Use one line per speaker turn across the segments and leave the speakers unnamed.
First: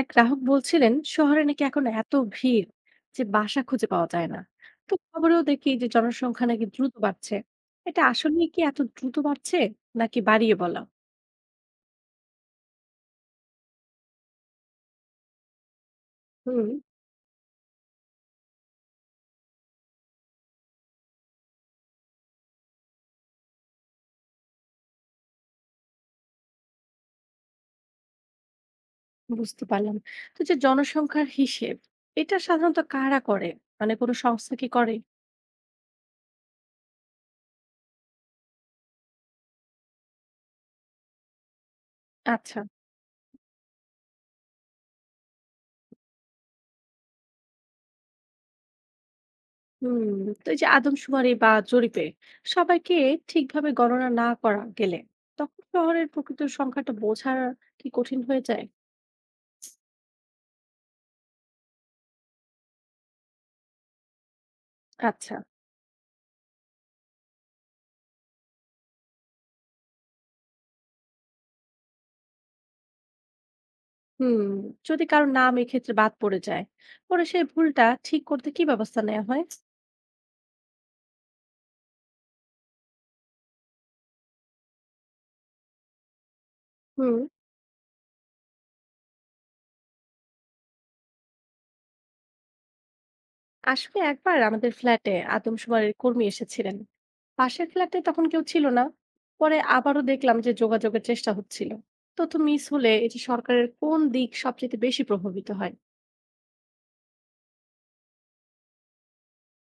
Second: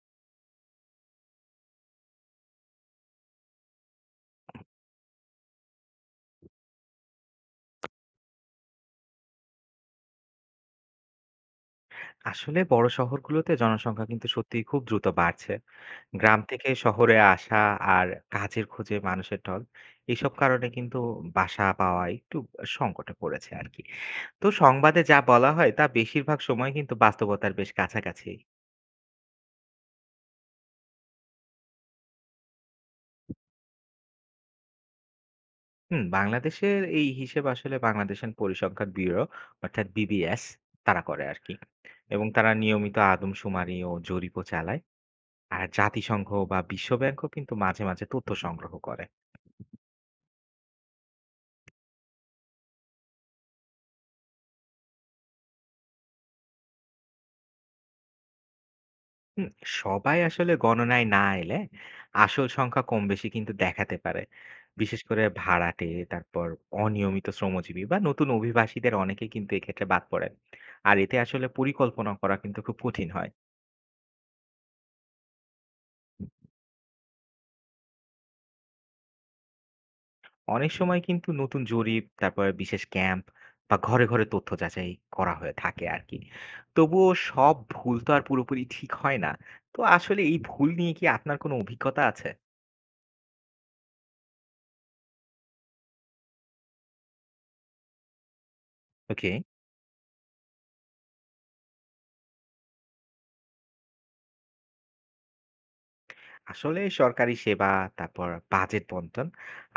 এক গ্রাহক বলছিলেন শহরে নাকি এখন এত ভিড় যে বাসা খুঁজে পাওয়া যায় না। তো খবরেও দেখি যে জনসংখ্যা নাকি দ্রুত বাড়ছে। এটা আসলে কি এত দ্রুত বাড়ছে নাকি বাড়িয়ে বলা?
আসলে বড় শহরগুলোতে জনসংখ্যা কিন্তু সত্যিই খুব দ্রুত বাড়ছে। গ্রাম
হুম,
থেকে শহরে আসা আর কাজের খোঁজে মানুষের ঢল, এসব কারণে কিন্তু বাসা পাওয়া একটু সংকটে পড়েছে আরকি। তো সংবাদে যা বলা হয় তা বেশিরভাগ সময় কিন্তু বাস্তবতার বেশ কাছাকাছি।
বুঝতে পারলাম। তো যে জনসংখ্যার হিসেব, এটা সাধারণত কারা করে? মানে কোনো সংস্থা কি করে?
হুম, বাংলাদেশের এই হিসেব আসলে বাংলাদেশের পরিসংখ্যান ব্যুরো অর্থাৎ BBS তারা করে আরকি। এবং তারা
আচ্ছা।
নিয়মিত আদমশুমারি ও জরিপও চালায়। আর জাতিসংঘ বা বিশ্বব্যাংকও কিন্তু মাঝে, মাঝে তথ্য সংগ্রহ করে।
হুম। তো এই যে আদমশুমারি বা জরিপে সবাইকে ঠিকভাবে গণনা না করা গেলে তখন শহরের প্রকৃত সংখ্যাটা বোঝা কি কঠিন হয়ে যায়?
হুম, সবাই আসলে গণনায় না এলে আসল সংখ্যা কম বেশি কিন্তু দেখাতে পারে, বিশেষ করে
আচ্ছা।
ভাড়াটে, তারপর অনিয়মিত শ্রমজীবী বা নতুন অভিবাসীদের অনেকে কিন্তু এক্ষেত্রে বাদ পড়ে। আর এতে আসলে পরিকল্পনা করা কিন্তু খুব কঠিন হয়।
হুম। যদি কারো নাম এক্ষেত্রে বাদ পড়ে যায়, পরে সেই ভুলটা ঠিক করতে কি ব্যবস্থা নেওয়া হয়?
অনেক সময় কিন্তু নতুন জরিপ, তারপর বিশেষ ক্যাম্প বা ঘরে ঘরে তথ্য যাচাই করা হয়ে থাকে আর কি। তবুও
হুম।
সব ভুল তো আর পুরোপুরি ঠিক হয় না। তো আসলে এই ভুল নিয়ে কি আপনার কোনো অভিজ্ঞতা আছে?
আসলে একবার আমাদের ফ্ল্যাটে আদমশুমারির কর্মী এসেছিলেন। পাশের ফ্ল্যাটে তখন কেউ ছিল না।
ওকে।
পরে আবারও দেখলাম যে যোগাযোগের চেষ্টা হচ্ছিল। তথ্য মিস হলে এটি সরকারের কোন দিক সবচেয়ে বেশি প্রভাবিত হয়?
আসলে সরকারি সেবা, তারপর বাজেট বণ্টন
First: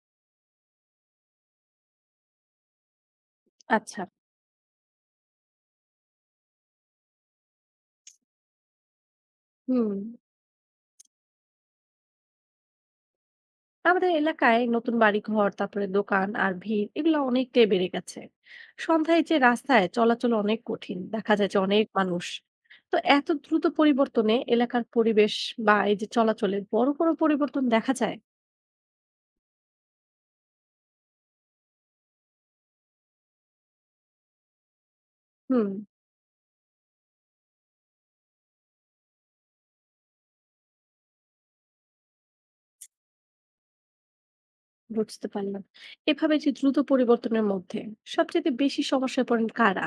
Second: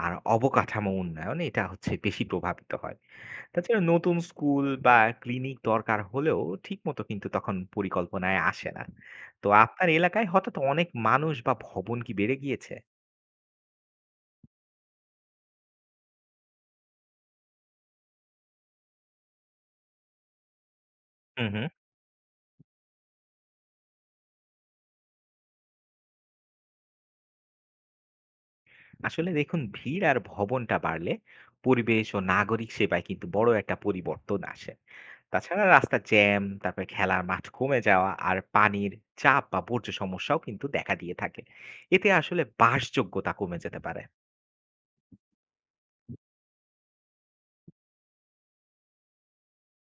আর অবকাঠামো উন্নয়ন এটা হচ্ছে বেশি প্রভাবিত হয়। তাছাড়া
আচ্ছা।
নতুন স্কুল বা ক্লিনিক দরকার হলেও ঠিকমতো কিন্তু তখন পরিকল্পনায় আসে না। তো আপনার
হুম।
এলাকায় হঠাৎ অনেক মানুষ বা ভবন কি বেড়ে গিয়েছে?
আমাদের এলাকায় নতুন বাড়িঘর, তারপরে দোকান আর ভিড় এগুলো অনেকটাই বেড়ে গেছে। সন্ধ্যায় যে রাস্তায় চলাচল অনেক কঠিন, দেখা
হুম
যায় যে
হুম।
অনেক মানুষ। তো এত দ্রুত পরিবর্তনে এলাকার পরিবেশ বা এই যে চলাচলে বড় বড় পরিবর্তন দেখা যায়?
আসলে দেখুন, ভিড় আর ভবনটা বাড়লে পরিবেশ ও নাগরিক সেবায় কিন্তু বড় একটা পরিবর্তন আসে। তাছাড়া
হুম,
রাস্তার জ্যাম, তারপরে খেলার মাঠ কমে যাওয়া আর পানির চাপ বা বর্জ্য সমস্যাও কিন্তু দেখা দিয়ে থাকে। এতে আসলে বাসযোগ্যতা কমে যেতে পারে।
বুঝতে পারলাম। এভাবে যে দ্রুত পরিবর্তনের মধ্যে সবচেয়ে বেশি সমস্যায় পড়েন কারা?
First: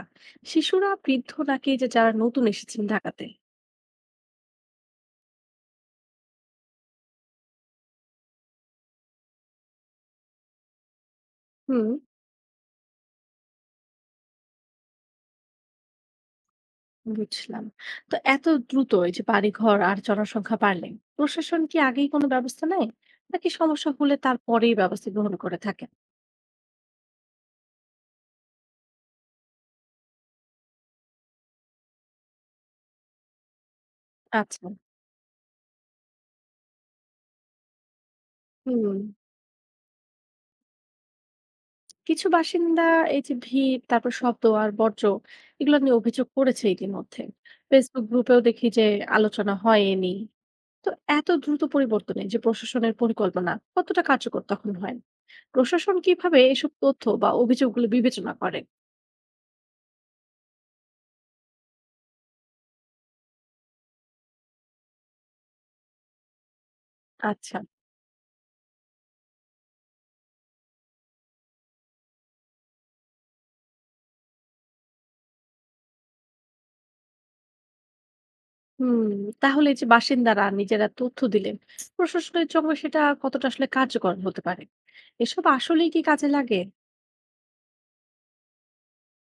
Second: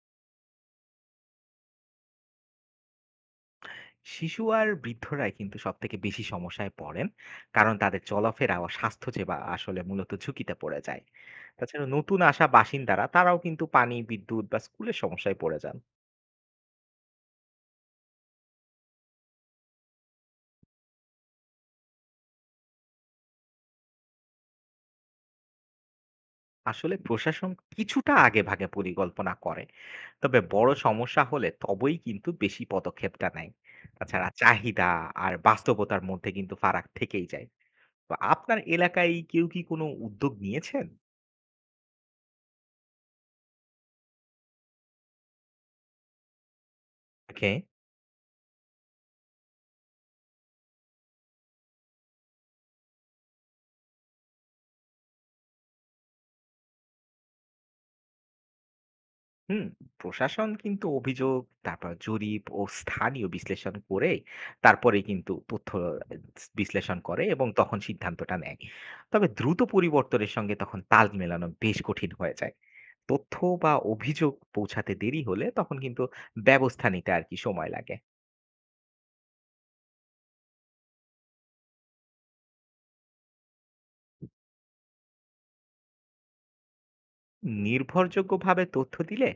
শিশুরা, বৃদ্ধ, নাকি এই যে যারা নতুন এসেছেন ঢাকাতে?
শিশু আর বৃদ্ধরাই কিন্তু সবথেকে বেশি সমস্যায় পড়েন। কারণ তাদের চলাফেরা ও স্বাস্থ্য সেবা আসলে মূলত ঝুঁকিতে পড়ে যায়। তাছাড়া
হুম,
নতুন আসা বাসিন্দারা তারাও কিন্তু পানি, বিদ্যুৎ বা স্কুলের সমস্যায় পড়ে যান।
বুঝলাম। তো এত দ্রুত এই যে বাড়িঘর আর জনসংখ্যা বাড়লে প্রশাসন কি আগেই কোনো ব্যবস্থা নেয়? নাকি সমস্যা হলে তারপরেই ব্যবস্থা গ্রহণ করে থাকে?
আসলে প্রশাসন কিছুটা আগেভাগে পরিকল্পনা করে। তবে বড় সমস্যা হলে তবেই কিন্তু বেশি পদক্ষেপটা নেয়। তাছাড়া
আচ্ছা।
চাহিদা আর বাস্তবতার মধ্যে কিন্তু ফারাক থেকেই যায়। তো আপনার
হুম।
এলাকায় কেউ কি কোনো উদ্যোগ নিয়েছেন?
কিছু বাসিন্দা এই যে ভিড়, তারপর শব্দ আর বর্জ্য এগুলো নিয়ে অভিযোগ করেছে ইতিমধ্যে।
ওকে।
ফেসবুক গ্রুপেও দেখি যে আলোচনা হয় এ নিয়ে। তো এত দ্রুত পরিবর্তনে যে প্রশাসনের পরিকল্পনা কতটা কার্যকর তখন হয়? প্রশাসন কিভাবে এসব তথ্য বা অভিযোগগুলো বিবেচনা করে?
হুম। প্রশাসন কিন্তু অভিযোগ, তারপর জরিপ ও স্থানীয় বিশ্লেষণ করে তারপরেই কিন্তু তথ্য আ বিশ্লেষণ করে এবং
আচ্ছা।
তখন সিদ্ধান্তটা নেয়। তবে দ্রুত পরিবর্তনের সঙ্গে তখন তাল মেলানো বেশ কঠিন হয়ে যায়। তথ্য বা অভিযোগ পৌঁছাতে দেরি হলে তখন কিন্তু ব্যবস্থা নিতে আর কি সময় লাগে।
হুম, তাহলে এই যে বাসিন্দারা নিজেরা তথ্য দিলেন, প্রশাসনের জন্য সেটা কতটা আসলে কার্যকর হতে পারে? এসব আসলেই কি কাজে লাগে?
নির্ভরযোগ্যভাবে তথ্য দিলে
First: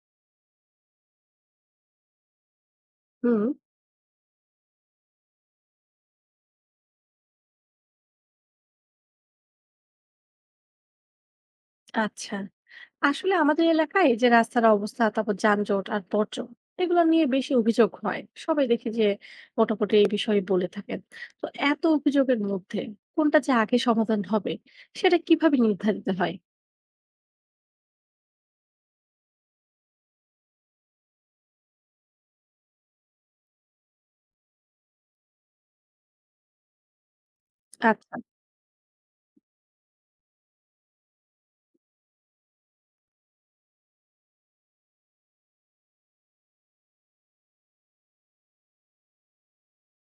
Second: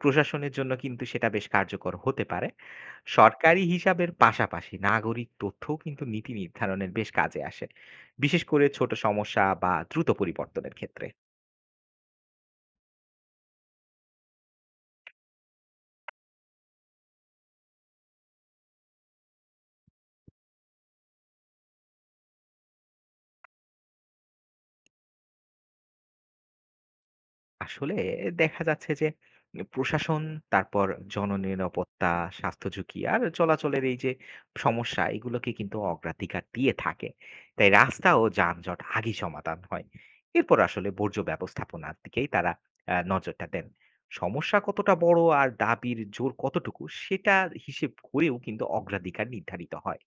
প্রশাসনের জন্য কিন্তু সেটা বেশ কার্যকর হতে পারে।
হুম।
সরকারি হিসাবের পাশাপাশি নাগরিক তথ্যও কিন্তু নীতি নির্ধারণের বেশ কাজে আসে। বিশেষ করে ছোট সমস্যা বা দ্রুত পরিবর্তনের ক্ষেত্রে।
আচ্ছা। আসলে আমাদের এলাকায় এই যে রাস্তার অবস্থা, তারপর যানজট আর বর্জ্য এগুলো নিয়ে বেশি অভিযোগ হয়। সবাই দেখে যে মোটামুটি এই বিষয়ে বলে থাকেন। তো এত অভিযোগের মধ্যে কোনটা যে আগে সমাধান হবে সেটা কিভাবে নির্ধারিত হয়?
আসলে দেখা যাচ্ছে যে প্রশাসন, তারপর জননিরাপত্তা, স্বাস্থ্য ঝুঁকি আর চলাচলের এই যে সমস্যা, এগুলোকে কিন্তু অগ্রাধিকার দিয়ে থাকে। তাই রাস্তা
আচ্ছা,
ও যানজট আগেই সমাধান হয়। এরপর আসলে বর্জ্য ব্যবস্থাপনার দিকেই তারা নজরটা দেন। সমস্যা কতটা বড় আর দাবির জোর কতটুকু সেটার হিসেব করেও কিন্তু অগ্রাধিকার নির্ধারিত হয়।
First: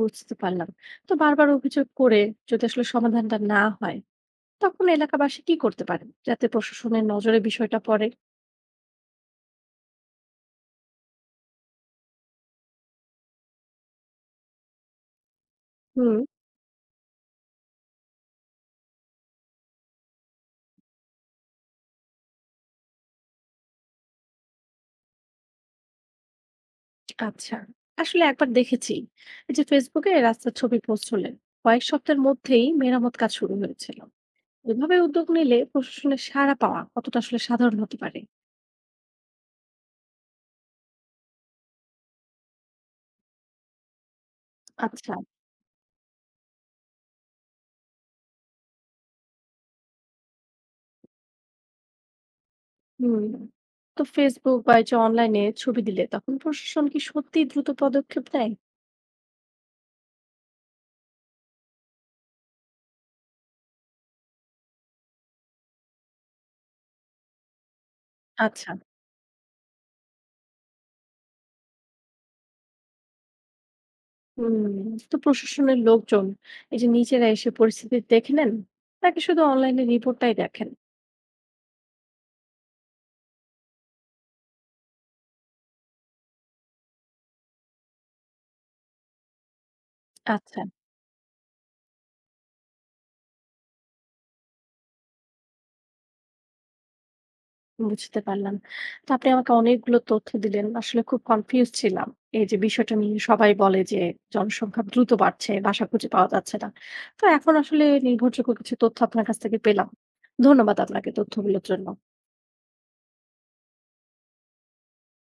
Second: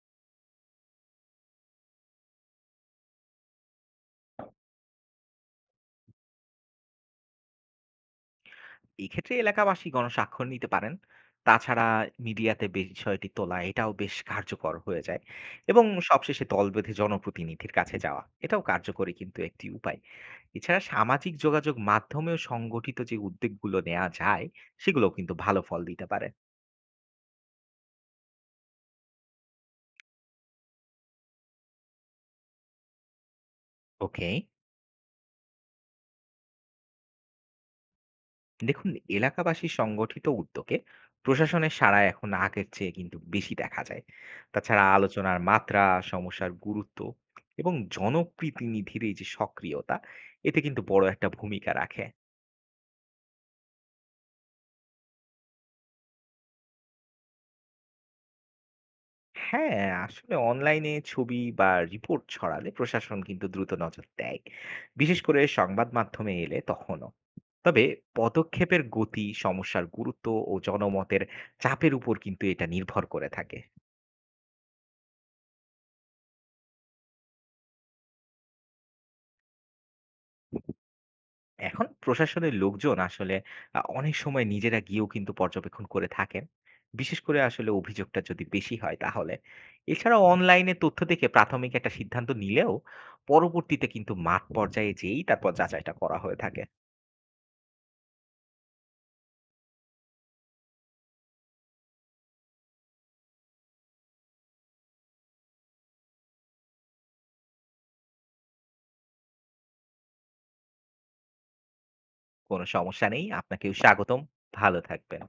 বুঝতে পারলাম। তো বারবার অভিযোগ করে যদি আসলে সমাধানটা না হয় তখন এলাকাবাসী কি করতে পারেন যাতে প্রশাসনের নজরে বিষয়টা পড়ে?
এক্ষেত্রে এলাকাবাসী গণস্বাক্ষর নিতে পারেন। তাছাড়া মিডিয়াতে বিষয়টি তোলা এটাও বেশ কার্যকর হয়ে যায়, এবং
হুম।
সবশেষে দল বেঁধে জনপ্রতিনিধির কাছে যাওয়া এটাও কার্যকরী কিন্তু একটি উপায়। এছাড়া সামাজিক যোগাযোগ মাধ্যমেও সংগঠিত যে উদ্যোগগুলো নেওয়া যায় সেগুলোও কিন্তু ভালো ফল দিতে পারে।
আচ্ছা। আসলে একবার দেখেছি এই যে ফেসবুকে রাস্তার ছবি পোস্ট হলেন, কয়েক সপ্তাহের মধ্যেই মেরামত কাজ শুরু হয়েছিল।
ওকে।
এভাবে উদ্যোগ নিলে প্রশাসনের সাড়া পাওয়া কতটা আসলে সাধারণ হতে পারে?
দেখুন, এলাকাবাসীর সংগঠিত উদ্যোগে প্রশাসনের সাড়া এখন আগের চেয়ে কিন্তু বেশি দেখা যায়। তাছাড়া
আচ্ছা।
আলোচনার মাত্রা, সমস্যার গুরুত্ব এবং জনপ্রতিনিধির এই যে সক্রিয়তা, এতে কিন্তু বড় একটা ভূমিকা রাখে।
হুম। তো ফেসবুক বা এই যে অনলাইনে ছবি দিলে তখন প্রশাসন কি সত্যি দ্রুত পদক্ষেপ নেয়?
হ্যাঁ, আসলে অনলাইনে ছবি বা রিপোর্ট ছড়ালে প্রশাসন কিন্তু দ্রুত নজর দেয়, বিশেষ করে সংবাদ মাধ্যমে এলে তখনও। তবে
আচ্ছা।
পদক্ষেপের গতি সমস্যার গুরুত্ব ও জনমতের চাপের উপর কিন্তু এটা নির্ভর করে থাকে।
হুম। তো প্রশাসনের লোকজন এই যে নিজেরা এসে পরিস্থিতি দেখে নেন, নাকি শুধু অনলাইনে রিপোর্টটাই দেখেন?
এখন প্রশাসনের লোকজন আসলে অনেক সময় নিজেরা গিয়েও কিন্তু পর্যবেক্ষণ করে থাকেন। বিশেষ করে আসলে অভিযোগটা যদি বেশি হয় তাহলে। এছাড়াও
আচ্ছা,
অনলাইনে তথ্য দেখে প্রাথমিক একটা সিদ্ধান্ত নিলেও পরবর্তীতে কিন্তু মাঠ পর্যায়ে যেয়েই তারপর যাচাইটা করা হয়ে থাকে।
বুঝতে পারলাম। তো আপনি আমাকে অনেকগুলো তথ্য দিলেন। আসলে খুব কনফিউজড ছিলাম। এই যে বিষয়টা নিয়ে সবাই বলে যে জনসংখ্যা দ্রুত বাড়ছে, বাসা খুঁজে পাওয়া যাচ্ছে না। তো এখন আসলে নির্ভরযোগ্য কিছু তথ্য আপনার কাছ থেকে পেলাম। ধন্যবাদ আপনাকে তথ্যগুলোর জন্য।
কোনো সমস্যা নেই। আপনাকেও স্বাগতম। ভালো থাকবেন।